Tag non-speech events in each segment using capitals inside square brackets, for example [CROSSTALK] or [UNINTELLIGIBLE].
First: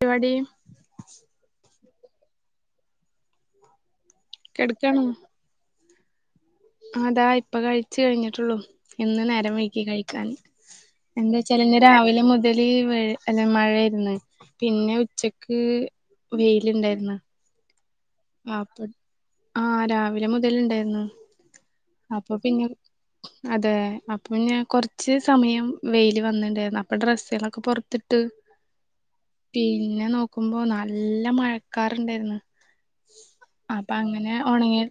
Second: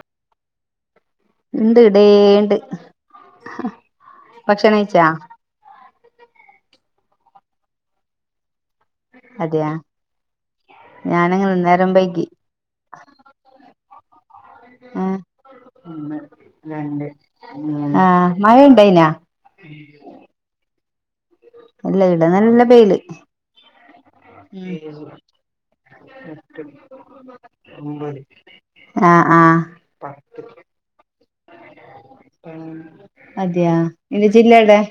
പരിവാടി ഇണ്ട് ടേണ്ട് കെടക്കാണ് ഭക്ഷണഴിച്ചാ? ആഹ് താ ഇപ്പ കഴിച്ച് കഴിഞ്ഞിട്ടൊള്ളൂ. ഇന്ന് നേരം അതെയാ വഴ്ക്കി കഴിക്കാൻ എന്താ ഞാനങ്ങനെ ച്ചാല് ഇന്ന് നേരം രാവിലെ വൈകി മു [UNINTELLIGIBLE] അല്ല മഴായിരുന്നു പിന്നെ ആഹ് ഉച്ചക്ക് ഒന്ന് രണ്ട് വെയില്ണ്ടായിരുന്നു. ആഹ് മഴ ആഹ് പ്പ ഇണ്ടായിനാ ആഹ് രാവിലെ മുതല്ണ്ടായിരുന്നു. ഇല്ല ഇവിടെ അപ്പൊ നല്ല പിന്നെ വെയില് അതെ അ പിന്നെ കൊർച്ച് ഉം സമയം വെയില് എട്ട് വെന്ന്ണ്ടായിരുന്നു അപ്പ ഡ്രസ്സുകളൊക്കെ പൊർത്തിട്ട്. ഒമ്പത് ആഹ് ആഹ് പിന്നെ പത്ത് നോക്കുമ്പോ നല്ല മഴക്കാറ്ണ്ടായിര്ന്ന്. പതിനൊന്ന് അതെയാ അപ്പ നിന്റെ അങ്ങനെ ജില്ല എവിടെ ഒണങ്ങി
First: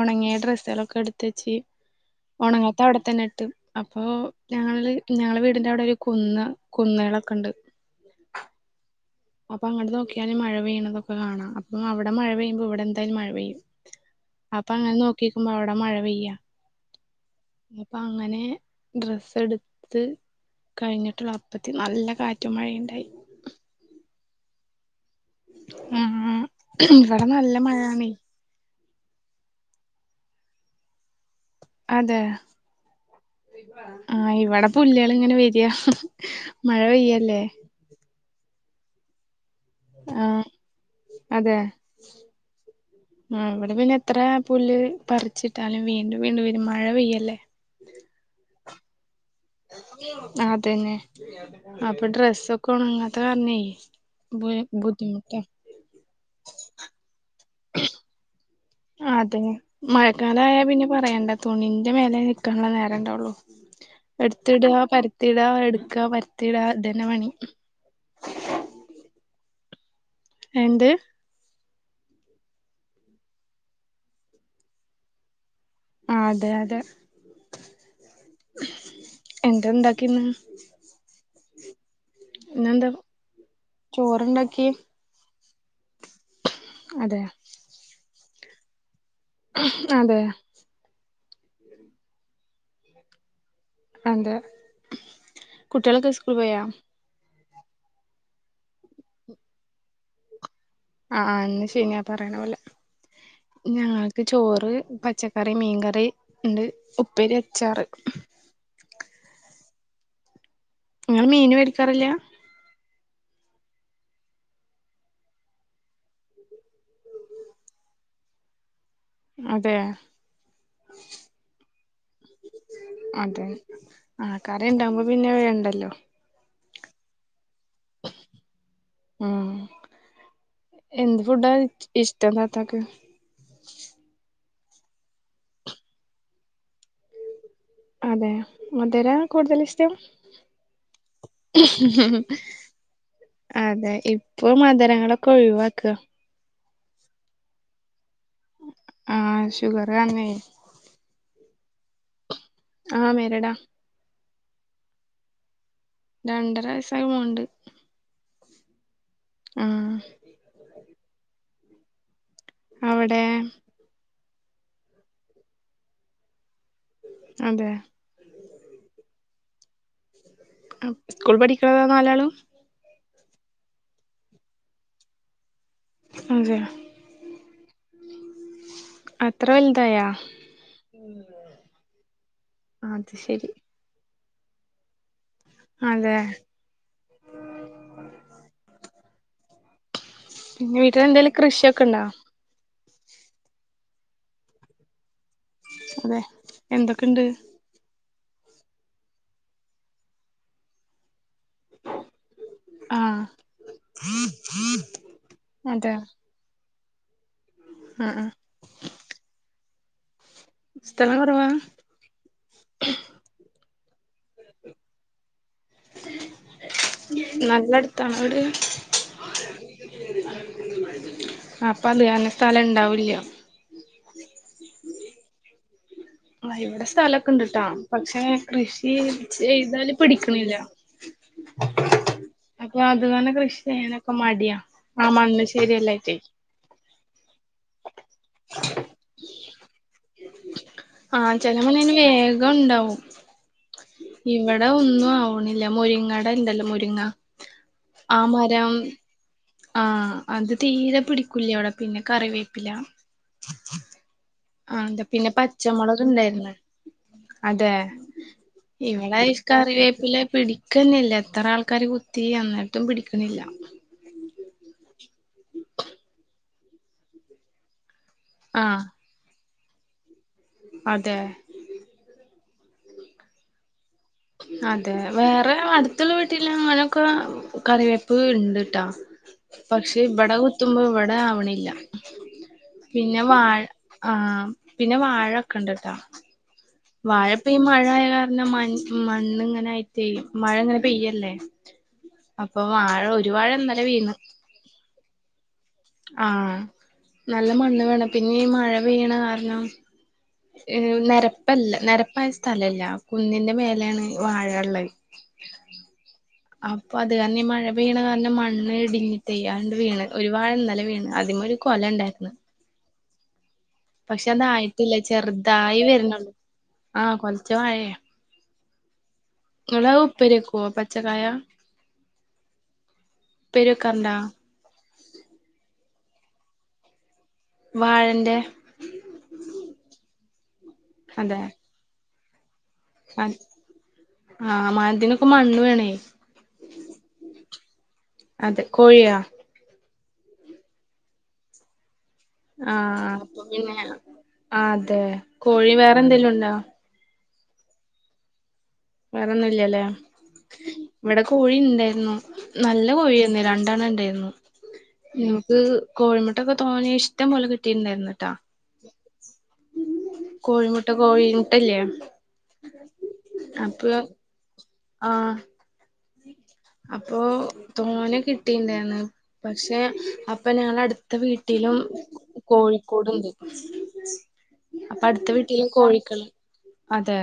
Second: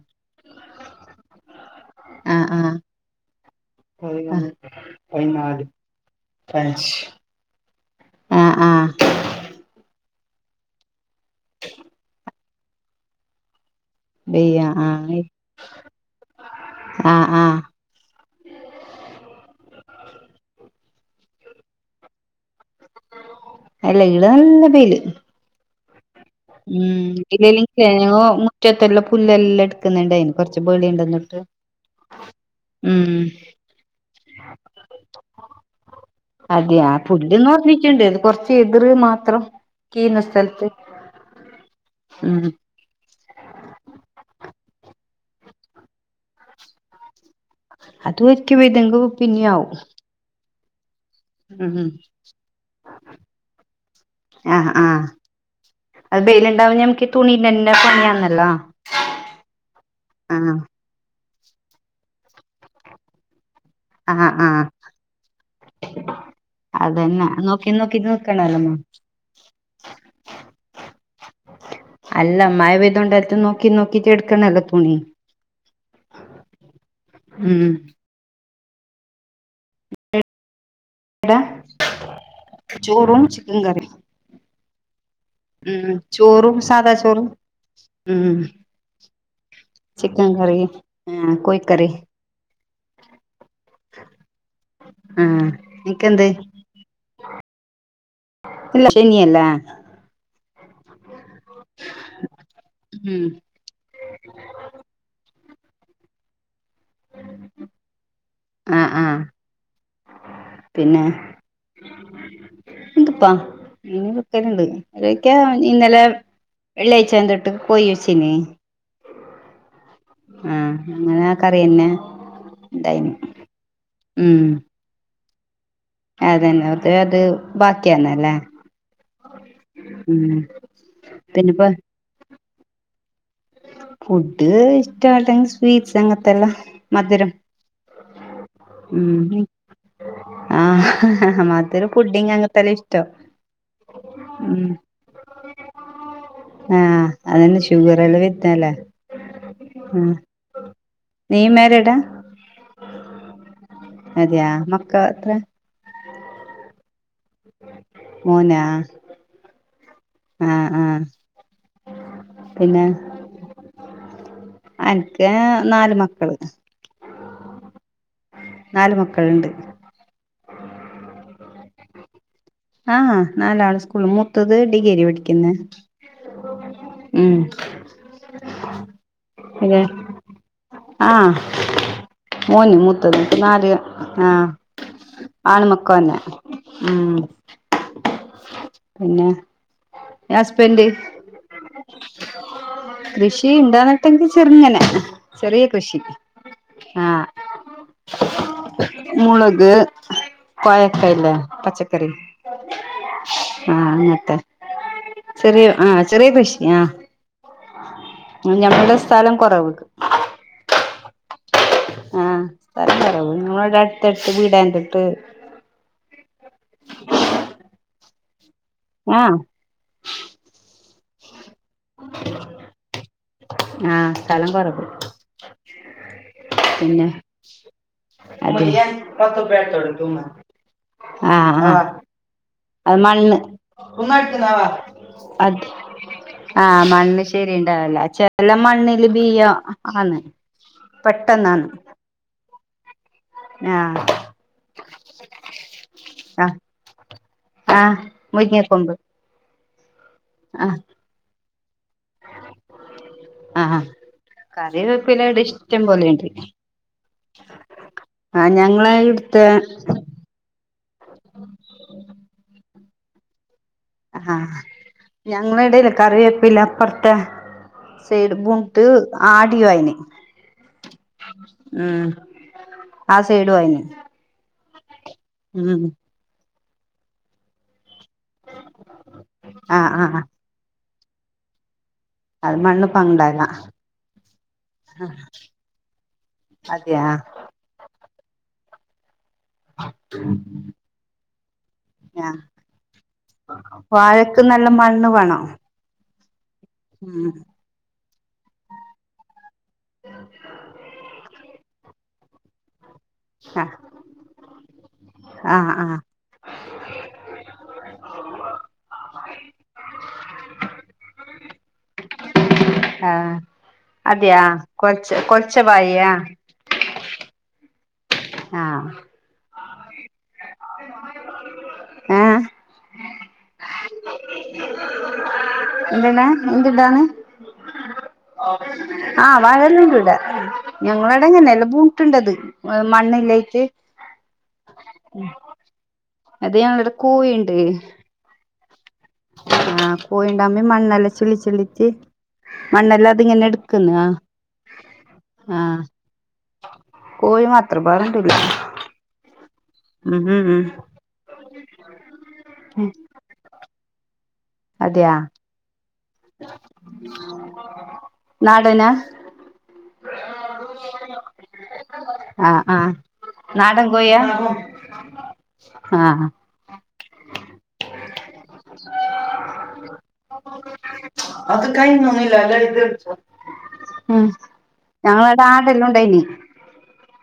ഒണങ്ങിയ ഡ്രസ്സുകളൊക്കെ എട്ത്തച്ച്. ആഹ് ആഹ് അഒടെ തന്നെ ട്ട് അപ്പോ പതിനൊന്ന് ഞങ്ങള്ൾ ഞങ്ങളേ പതിനാല് വീട്ന്റെ അഒടെ ഒരു കുന്ന പതിനഞ്ച് കുന്നകളൊക്കെ ണ്ട്. ആഹ് ആഹ് അപ്പ അങ്ങട്ട് നോക്കിയാലും മഴ പെയ്യ്ണതൊക്കെ കാണാം അപ്പം അവടെ മഴ പെയ്യുമ്പോ ഇവടെ എന്തായാലും മഴ പെയ്യും. വെയ്യ അപ്പ അങ്ങനെ ആഹ് നോക്കിക്കുമ്പോ അഒടെ മഴ പെയ്യ. ആഹ് ആഹ് പ്പ അങ്ങനെ ഡ്രസ്സ് എട്ത്ത് കഴിഞ്ഞിട്ടുള്ള അപ്പത്തി നല്ല കാറ്റും മഴയിണ്ടായി. എല്ല ഇള് നല്ല പീല് [UNINTELLIGIBLE] ഉം ഇവിടെ നല്ല മഴയാണേ ഇല്ലെികേവോ ഇറ്റത്തെല്ല പുല്ലെല്ലാം എടുക്കുന്നുണ്ടായിന് കുറച്ച് ബേളി ഉണ്ടന്നിട്ട് അതെ ഉം ആ ഇവിടെ പുള്ളികള് ഇങ്ങനെ വരിയാ മഴ പെയ്യ പുല്ല് പറഞ്ഞിട്ടുണ്ട് ഇത് കൊറച്ച് എതിർ മാത്രം കീന്ന ആഹ് സ്ഥലത്ത് അതെ ഉം ആ ഇവടെ പിന്നെ എത്ര പുല്ല് പറിച്ചിട്ടാലും വീണ്ടും വീണ്ടും വരും മഴ പെയ്യല്ലേ. അത് വതെങ്ക പിന്നെയ ആവും അതന്നെ ഉം അപ്പൊ ഡ്രെസ്സ ഒക്കെ ഉണങ്ങാത്ത കാരണേ ആഹ് ആഹ് ബുദ്ധിമുട്ടാ അത് ബെയിലുണ്ടാവ നമുക്ക് തുണിന്റെ പണിയാന്നല്ലോ അതെ മഴക്കാല ആഹ് ആയാ പിന്നെ പറയണ്ട തുണിന്റെ മേലെ നിൽക്കാനുള്ള നേരം ഉണ്ടള്ളു ആഹ് ആഹ് എടുത്തിട പരത്തിട എടുക്ക പരത്തിട ഇതന്നെ പണി നക്കി നോക്കി നോക്കണല്ലോമ്മ രണ്ട് അല്ല മഴപെയതംണ്ടാലട്ടും നോക്കി നോക്കിട്ട് എടുക്കണല്ലോ തുണി ആ അതെ അതെ ഉം എന്താ ഇണ്ടാക്കിന്ന് ട ചോറും ചിക്കൻ കറിം പോറണ്ടാക്കി ഉം ചോറും സാധാ അതെ ചോറും ഉം അതെ ചിക്കൻ കറി ആ കോയ് കറി അതെ ആ കുട്ടികളൊക്കെ എനക്ക്ന്താ സ്കൂൾ പോയാ ഇല്ല ശങ്ങിയല്ല ആ എന്ന ശരി ഞാ പറയണ പോലെ ഉം ഞങ്ങൾക്ക് ചോറ് പച്ചക്ക കറി മീൻകറി ഉണ്ട് ഉപ്പേരി അച്ചാറ് ആ ആ നിങ്ങ മീൻ മേടിക്കാറില്ല എപ്പാ ഇനി വക്കലണ്ട് ഓ ക്കാ ഇന്നലെ വെള്ളിയഴ്ച തന്തിട്ട് കൊയി വെച്ചിന അതെ ആ അങ്ങനെ കറിതന്നെ അതെ ആ കറിണ്ടാവുമ്പോ പിന്നെ വേണ്ടല്ലോ അതന്നെ ഒക്ക് അത് ബാക്കിയന്നല്ലേ ഉം ഉം പിന്നെപ്പോ ഇഷ്ടദാത്തക്ക് ഫുഡ് ഇഷ്ടമായില്ലെൽ സ്വീറ്റ്സ് അങ്ങനത്തെല്ലാ മധുരം അതെ മധുര ഉം കൂടുതൽ ഇഷ്ടം ആഹ് മതൊരു ഫുഡിങ് അങ്ങനത്തെല്ലാം ഇഷ്ടം അതെ ഇപ്പൊ മധരങ്ങളൊക്കെ ഒഴിവാക ആ അതന്നെ ഷുഗർള്ള വിത്തല്ലേ ആ ഷുഗർ അന്ന നീ മരിഡാ ആ മേരടാ അതെയാ മക്ക അത്ര രണ്ടര വയസ് മോനാ ആഹ് ആഹ് ആഹ് പിന്നെ അവിടെ എനിക്ക് നാല് മക്കള് അതെ നാല് മക്കളുണ്ട് സ്കൂൾ പഠിക്കണത നാലാള ആഹ നാലാണ് സ്കൂള് മൂത്തത് ഡിഗ്രരി പഠിക്കുന്ന അത ഇതെ ആഹ മോന് അത് മുൂത്തത് ശരി നാല് ആ ആണുമക്ക തന്നെ അതെ ഉം പിന്നെ പിന്നെ ഹസ്ബൻഡ് വീട്ടിലെന്തേലും കൃഷിയൊക്കെ ഉണ്ടോ കൃഷി ഉണ്ടന്നിട്ടെങ്കിൽ ചെറിങ്ങനെ ചെറിയ കൃഷി അതെ ആഹ എന്തൊക്കെണ്ട് മുളക് കോയക്കായല്ല പച്ചക്കറി ആഹ് ആഹ അങ്ങത്തെെ ചെറിയ അതെ ആഹ ചെറിയ കൃഷിയ ആ ആഹ ഞങ്ങളുടെ സ്ഥലം കുറവ് സ്ഥലം കുറവാ ആഹ് സ്ഥലം പറ ഞങ്ങളടെ അടുത്ത്ടുത്ത് വീടതിട്ട് നല്ലടത്താ അവിടെ ആഹ അപ്പൊ അത് കന്ന സ്ഥലം ഇണ്ടാവൂല്ല ആഹ് സ്ഥലം കുറവ് ആ ഇവിടെ പിന്നെ സ്ഥലൊക്കെ ഇണ്ട്ട്ടാ പക്ഷെ അത് കൃഷി ചെയ്താല് പിടിക്കണില്ല ആ ആ അപ്പൊ അതുകന്നെ കൃഷി ചെയ്യാനൊക്കെ മടിയാ ആ അത് മണ്ണശ്ശേരിയല്ലട്ടേ ആഹ് മണ്ണ് ശരിയ ഉണ്ടാവില ചില മണ്ണില് ബിയം ആന്ന് ആഹ ചില മണ്ണിന് വേഗം ഉണ്ടാവും ആഹ് ഇവിടെ ഒന്നും ആവണില്ല മുരിങ്ങട ആഹ് ഇണ്ടല്ലോ മുരിങ്ങ ആഹ് മുരിങ്ങ കൊമ്പ് ആഹ അത് തീരെ പിടിക്കൂല ഇവിടെ പിന്നെ കറിവേപ്പില ആഹ് ആഹ അതാ കറിവേപ്പില പിന്നെ ഇവിടെ ഇഷ്ടം പച്ചമുളക് പോലെയുണ്ട് ഇണ്ടായിരുന്ന അതെ? ആഹ് ഞങ്ങളെ ഇവടെ ഇടുത്തെ ഇഷ് കറിവേപ്പിലേ പി ക്കുന്നല്ല എത്ര ആൾക്കാര് കുത്തി അന്നിട്ടും പിടിക്ക്ണില്ല. ആഹ് ഞങ്ങളെടെല്ല കറിവേപില അപ്പർത്തെ ആഹ് സൈഡിക്കൂണിട്ട് ആടി ഒയഞ്ഞ്. അതെ? ഉം, ആ സൈഡ് ഒയഞ്ഞ്. അതെ വേറെ അടുത്തുള്ള വീട്ടിലങ്ങനൊക്കെ കറി വീഴ്ണ്ട്ട്ടാ. ആഹ് പക്ഷെ ആഹ് ഇവട കുത്തുമ്പോ ഇവിടെ ആവ്ണില്ല. അത് മണ്ണ് പിന്നെ പണ്ടാല വാഴ ആഹ് പിന്നെ വാഴൊക്കെണ്ടല്ലോ? അതെയാ വാഴപ്പീ മഴ ആയ കാരണം മൺ മണ്ണിങ്ങനായിട്ടെ മഴ ഇങ്ങനെ പെയ്യല്ലേ അപ്പൊ വാഴ ഒരു വാഴ ആഹ് ഇന്നലെ വീണ് വാഴക്ക് നല്ല മണ്ണ് വേണം. ആഹ് ഉം നല്ല മണ്ണ് വേണം പിന്നേ ഈ മഴ പെയ്യണ കാരണം, ഏഹ് നെരപ്പല്ല നെരപ്പായ സ്ഥലല്ല. കുന്നിന്റെ മേലേണ് വാഴള്ളത്. ആ ആഹ്. അപ്പൊ അത് കാരണം ഈ മഴ പെയ്യണ കാരണം മണ്ണ് ഇടിഞ്ഞിട്ടെയ് അത്ണ്ട് വീണ്. ഒരുവാഴ ഇന്നലെ വീണ്. ആദ്യം കൊലണ്ടായിര്ന്നു. ഹാ അതെയാ അതായിട്ടില്ല കൊർച്ച കൊറച്ച ചെറുതായി പായയാ? വരുന്നുള്ളൂ ആഹ് കൊലച്ച ആഹ് ഇങ്ങളത് ഉപ്പേരി വെക്കോ പച്ചക്കായ ഏഹ് ഉപ്പേരി വെക്കാർണ്ടാ എന്ത് ടാ എന്ത്ണ്ടോന്ന് വാഴന്റെ ആഹ് വാഴല്ലാ ണ്ട്വ്ടെ. അതെ ഞങ്ങളേടൊങ്ങനെല്ല ബൂട്ട്ണ്ടത്. ഏഹ് അത് മണ്ണില്ലായിട്ട് ആഹ് മ അതിനൊക്കെ ഉം മണ്ണ് വേണേ അത് ഞങ്ങളവ്ടെ കോയിണ്ട്. അതെ കോഴിയാ ആഹ് കോയിണ്ടാമി മണ്ണല്ലാം ചിള്ളി ചിള്ളിച്ച് ആഹ് അപ്പൊ പിന്നേ ആതെ കോഴി വേറെന്തെലുംണ്ടോ കോയി മാത്ര ബേറെന്തൂല്ല. വേറെന്നുംല്ലാല്ലേ ഉം ഇവിടെ കോഴി ഇണ്ടായിരുന്നു നല്ല കോഴിയേന്നു ര ണ്ടണ്ണം ഇണ്ടായിരുന്നു. അതെയാ ഇൻക്ക് കോഴിമുട്ടൊക്കെ തോനെ ഇഷ്ടം പോലെ കിട്ടിണ്ടായാരുന്നൂട്ടാ. നാടനാ കോഴിമുട്ട കോഴീ മുട്ടല്ലേ ആഹ് ആഹ് നാടൻ കോഴിയാ ആഹ് ആഹ് അപ്പൊ തോനെ കിട്ടീണ്ടായിരുന്നു. പക്ഷെ അ പ്പ ഞാന അടുത്ത ഉം വീട്ടിലും കോഴിക്കൂടുണ്ട്. അപ്പൊ അടുത്ത ഞങ്ങളടെ വീട്ടിലെ ആടെല്ലാം ഉണ്ടായിനി കോഴികള് അതെ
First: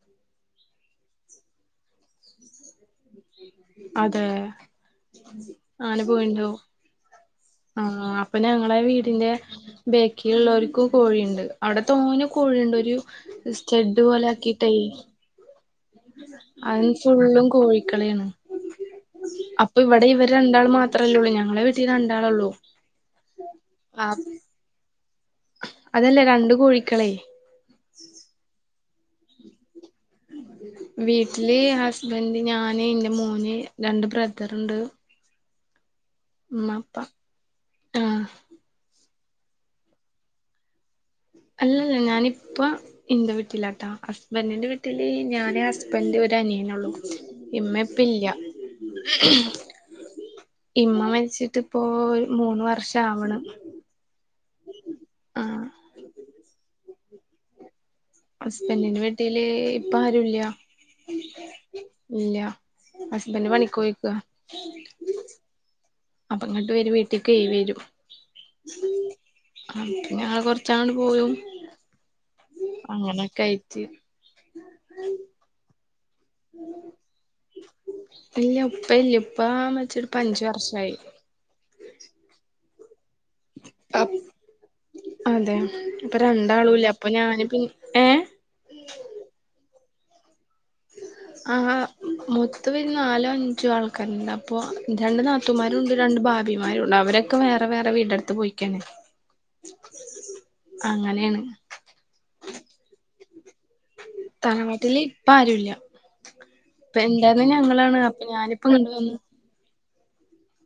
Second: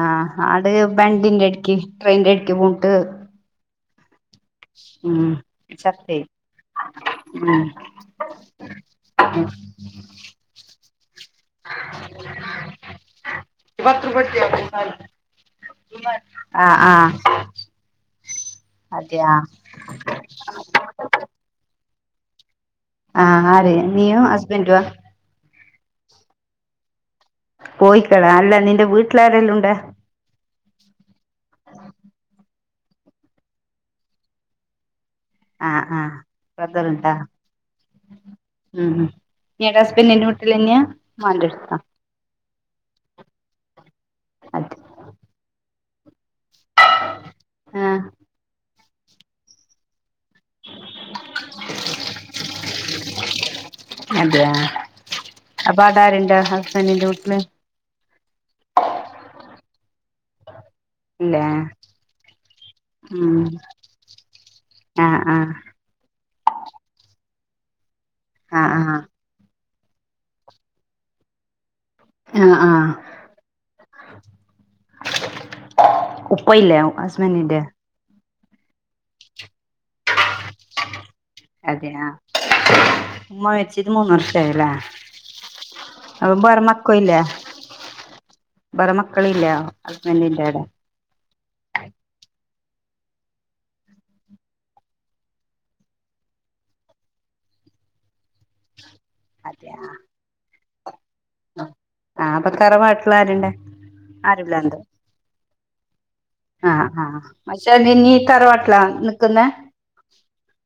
ആഹ് അട് ബണ്ടിന്റെ ഇട്ക്ക് ട്രെയിനിന്റെ ഇട്ക്ക് ബൂണിട്ട് അതെ അങ്ങനെ ചത്തേ പോയിണ്ടാവും. ആഹ് അപ്പൊ ഞങ്ങളെ വീടിന്റെ ബേക്കി ള്ളോര്ക്കും കോഴിണ്ട്. അവടെ തോനെ കോഴിണ്ട്. ഒരു സ്റ്റെഡ് പത്ത് പോലെ റുപ്യ ആക്കിട്ടേയ് കൊടുത്തിയാ ആ അയ്ന് ആ സുള്ളും കോഴിക്കളേണ് അതെയ പ്പൊ ഇവടെ ഇവര് രണ്ടാളും മാത്രല്ലോള്ളൂ ഞങ്ങളെ വീട്ടി രണ്ടാളൊള്ളൂ. ആഹ് ആര് ആ നീയും ഹസ്ബന്റൊ അതല്ല രണ്ട് കോഴിക്കളെ. കോയിക്കളാ അല്ല നിന്റെ വീട്ടിലാരല്ലോണ്ട് വീട്ടില് ഹസ്ബന്റ് ഞാന് ഇന്റെ മോന് രണ്ട് ബ്രദറ്ണ്ട്. ആഹ് ആഹ്ബ്രദറ്ണ്ടൊ ആഹ് ഉം ഉം നീടെ ഹസ്ബൻഡ് നിന്റെ വീട്ടിലന്നെയാ മാന്റെ അല്ലല്ല ഞാനിപ്പ ഇന്റെ വീട്ടിലാട്ടാ ഹസ്ബൻന്റിന്റെ അതെ വീട്ടില് ഞാന് ഹസ് ബൻഡ് ഒരു അനിയനെള്ളു ആ ഇമ്മപ്പല്ല ഇമ്മ മരിച്ചിട്ടിപ്പോ ഒര് മൂന്ന് വർഷം ആവ്ണ് അതെ അപ്പ ടാര് ണ്ട് ഹസ്ബന്റിന്റെ വീട്ടില് ഹസ്ബൻന്റിന്റെ വീട്ടില് ഇപ്പ ആരുല്ല ഇല്ലേ ഇല്ല ഹസ്ബൻന്റ് പണിക്കോ യേക്ക ആഹ് ആഹ് അപ്പൊ ഇങ്ങട്ട് വരും വീട്ടിലക്കേയ് വരും ആ ആ അപ്പ ഞങ്ങള് കൊറച്ച പോവും ആ ആ അങ്ങനൊക്കെ ആയിറ്റ് ഉപ്പയില്ലേ ഹസ്ബന്റിന്റെ ഇല്ല ഉപ്പ ഇല്ല ഇപ്പ മരിച് ട്ട് പ്പ അഞ്ച് വർഷായി അതെയാ ഉമ്മ മരിപ്പിട്ട് മൂന്ന് വർഷ ആയല്ല അതെ ഇപ്പ രണ്ടാളൂല്ല അപ്പൊ ഞാന് പിന്നെ ഏഹ് ബേറെ മക്കളില്ലാ ഹസ്ബന്റിന്റെടെ ആ മൊത്തത്തി നാലോ അഞ്ചോ ആൾക്കാരുണ്ട് അപ്പൊ രണ്ട് നാ ത്തുമാരുണ്ട് രണ്ട് ഭാവിമാരുണ്ട് അവരൊക്കെ വേറെ വേറെ വീട് ടുത്ത് പോയിക്കാണ് അതെയാ അങ്ങനെണ് ആഹ് അപ്പൊ തറവാട്ടിലാരുണ്ട് താരവാാട്ടില് ഇപ്പ ആരുല്ല ആഹ് ഇപ്പൊ ആഹ് എന്തായിുന്ന മച്ചാൻ ഞങ്ങളാണ് നീ അപ്പൊ ഞാനിപ്പ തറവാട്ടിലാ കണ്ടുവന്നു നിക്കുന്നെ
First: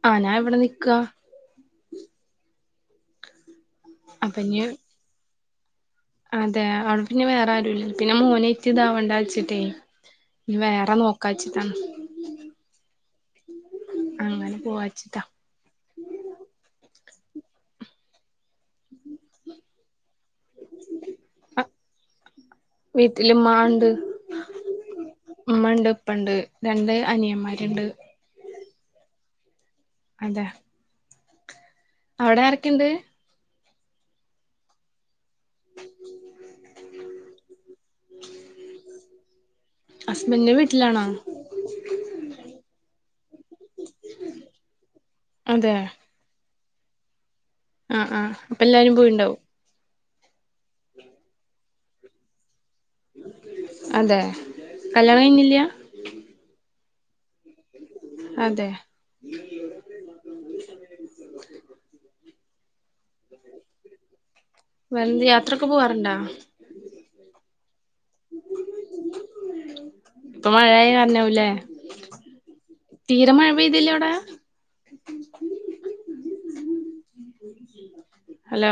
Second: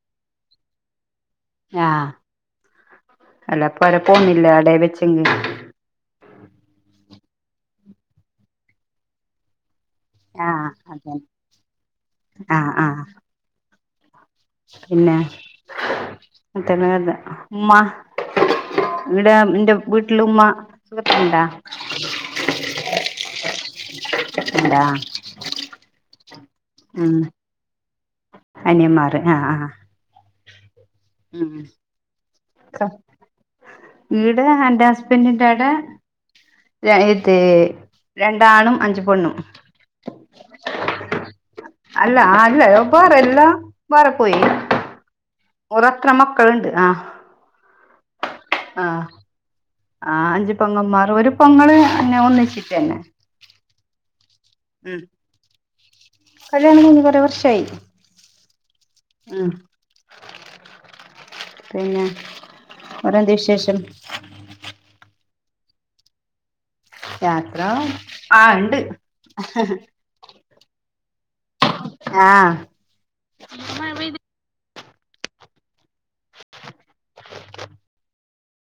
ആ് ഞാ ഇവിടെ നിക്കുക ആഹ് അല്ലപ്പരെ അപ്പൊ പോന്നില്ല ഇനി അവിട വെച്ചെങ്കിൽ അതെ അവവിടെ പിന്നെ വേറെ ആരുുംല്ല പിന്നെ മോനെത്തി ഇതാവണ്ട വച്ചിട്ടേ നീ വേറെ നോക്കാച്ചിട്ടാണ് ആഹ ആഹ് അങ്ങനെ പിന്നെ പോവാച്ചിട്ടാ അത്തന ഉ്മ്മ ഇവിടെ എന്റെ വീട്ടില ഉമ്മ സുഖത്തിുണ്ടാ മ്മ ഉണ്ട് ഉമ്മ ഉണ്ട് ഇപ്പ ഉണ്ട് രണ്ട് അനിയമാരുണ്ട് അനിയന്മാർ ആഹ് ആ അതെ ഉം അവിടെ ആരൊക്കെുണ്ട് വഈട് എന്റെ അപ്പന്റെ അട ഇത് രണ്ടാണും അഞ്ചു പൊണ്ണും ഹസ്ബൻഡിന്റെ വീട്ടിലാണോ അല്ല അല്ല വേറെ എല്ലാ വേറെ പോയി അതെ ഒത്ര മക്കളുണ്ട് ആ ആ ആ അപ്പൊ ആ എല്ലാവാരും പോയി ഉണ്ടാവും ആ അഞ്ചു പൊങ്ങന്മാർ ഒരു പൊങ്ങൾ എന്നന്നെ ഒന്നിച്ചിട്ടന്നെ അതെ കല്യാണം കഴിഞ്ഞില്ല കഴയാണ കുറെ വർഷമായി അതെ ആ പിന്നെ ഓരന്ത്യ വിശേഷം വേരന്ത് യാത്രൊക്കെ പോവാറണ്ടാ യാത്ര ആ ഉണ്ട് മാ ഴ കണ്െ ല്ലെ ആഹ തീരമഴ പെയ്തില്ലേ അവിടെ ഹലോ